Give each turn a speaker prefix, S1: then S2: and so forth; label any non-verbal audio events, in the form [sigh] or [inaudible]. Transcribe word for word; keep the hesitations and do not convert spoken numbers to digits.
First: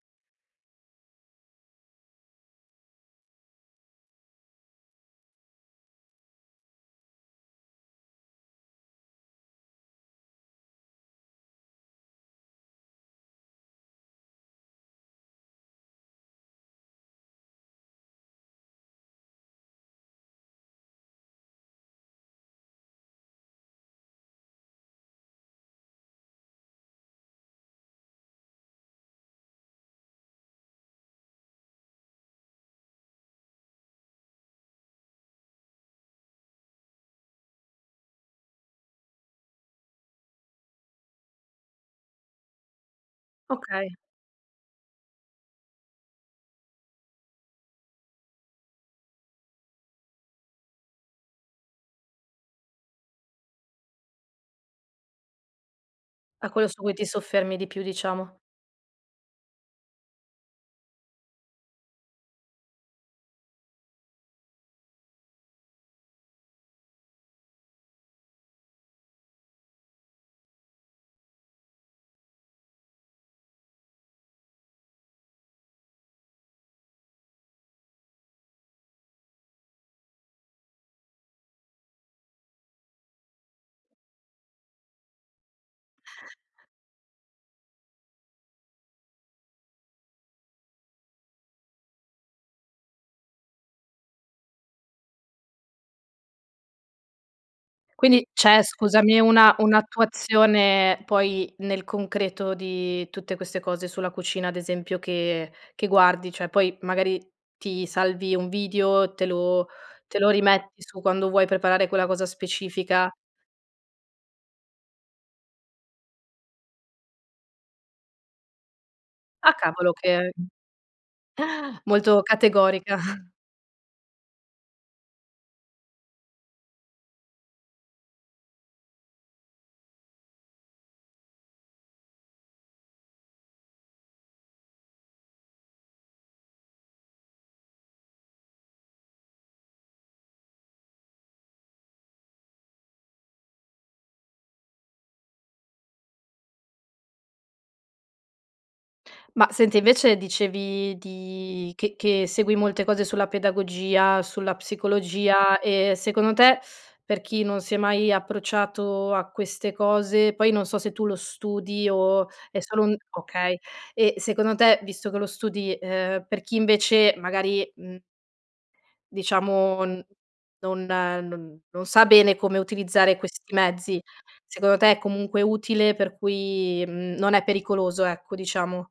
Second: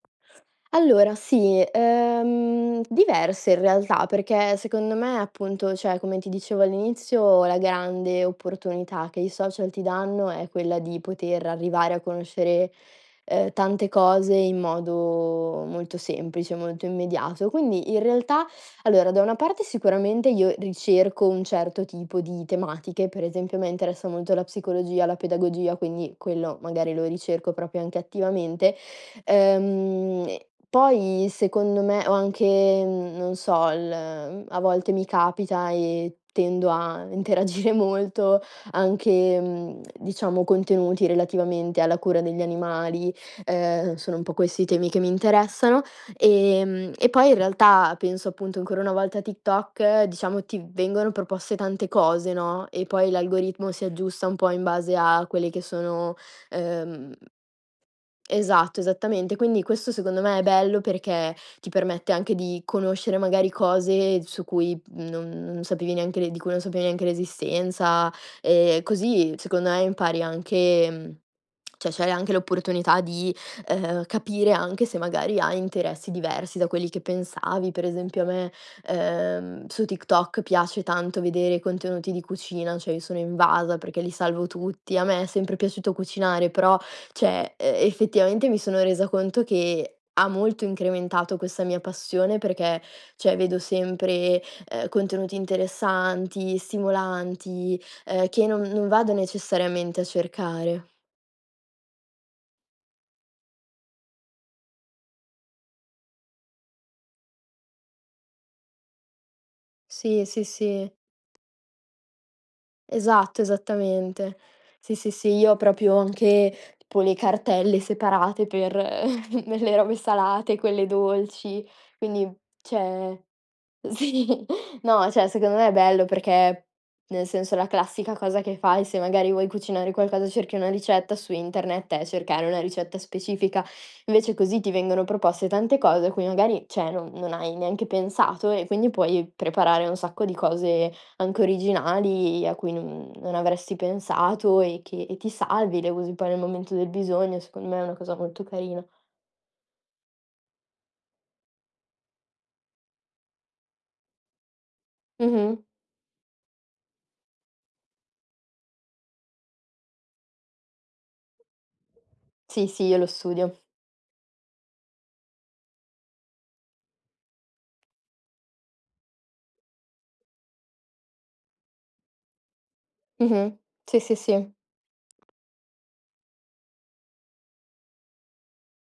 S1: Allora sì, uhm, diverse in realtà, perché secondo me, appunto ceh come ti dicevo all'inizio, la grande opportunità che i social ti danno è quella di poter arrivare a conoscere, uhm, tante cose in modo molto semplice, molto immediato. Quindi in realtà [sucks teeth] allora, da una parte sicuramente io ricerco un certo tipo di tematiche, per esempio a me interessa molto la psicologia, la pedagogia, quindi quello magari lo ricerco propio anche attivamente. Ehm e poi secondo me o anche, mhmm, n non so, il m a volte mi capita e tendo a interagire molto, anche, mhmm, [smacks lips] diciamo contenuti relativamente alla cura degli animali,
S2: Okay.
S1: uhm, sono un po' questi i temi che mi interessano. Ehm e poi in realtà penso appunto ancora una volta a TikTok, diciamo ti vengono proposte tante cose, no, e poi l'algoritmo si aggiusta un po' in base a quelle che sono,
S2: Ah, quello su cui ti
S1: uhm
S2: soffermi di più, diciamo.
S1: Esatto, esattamente. Quindi questo secondo me è bello perché, ti permette anche di conoscere magari cose su cui non non sapevi neanche l'e di cui non sapevi neanche l'esistenza. Ehm, così secondo e impari anche [smacks lips] mhmm, ceh c'hai anche l'opportunità di, uhm, capire anche se magari hai interessi diversi da quelli che pensavi. Per esempio a me, uhm, su TikTok piace tanto vedere i contenuti di cucina, cioè io sono invasa, perché li salvo tutti. A me è sempre piaciuto cucinare, però, ceh uhm, effettivamente mi sono resa conto che, ha molto incrementato questa mia passione, perché, ceh, vedo sempre, uhm, contenuti interessanti, stimolanti,
S2: Quindi
S1: uhm, che non
S2: c'è,
S1: non vado
S2: scusami, una
S1: necessariamente a cercare.
S2: un'attuazione poi nel concreto di tutte queste cose sulla cucina, ad esempio, che che guardi, cioè poi, magari, ti salvi un video, te lo te
S1: Sì.
S2: lo
S1: sì,
S2: rimetti
S1: sì.
S2: su quando vuoi preparare quella cosa specifica
S1: Esatto, esattamente. Sì, sì, sì, io ho propio anche, tpo le cartelle separate per
S2: Ah,
S1: [chuckles] le
S2: cavolo
S1: robe
S2: che
S1: salate, quelle dolci.
S2: [chuckles] molto
S1: Quindi,
S2: categorica.
S1: ceh,
S2: [chuckles]
S1: uhm, sì, no, ceh secondo me è bello perché, nel senso, la classica cosa che fai, se magari vuoi cucinare qualcosa, cerchi una ricetta su internet è cercare una ricetta specifica. Invece così ti vengono proposte tante cose a cui magari, ceh, non non hai neanche pensato e quindi puoi preparare un sacco di cose anche originali, a cui non non avresti pensato e che e ti salvi, le usi poi nel momento del bisogno. Secondo me è una cosa molto carina.
S2: Ma senti, invece dicevi di che che segui molte cose sulla pedagogia, sulla psicologia,
S1: Mh-mh.
S2: ehm, secondo te, [sucks teeth] per chi non si è mai approcciato a queste cose poi non so se tu lo studi o è
S1: Sì,
S2: solo
S1: sì,
S2: un
S1: io lo
S2: okay
S1: studio.
S2: e, secondo te, visto che lo studi, uhm, per chi invece magari, mhmm diciamo n non no non sa bene come utilizzare
S1: Mh-mh.
S2: questi
S1: Si,
S2: mezzi,
S1: si, si.
S2: secondo te è comunque utile, per cui, mhmm, non è pericoloso, ecco, diciamo?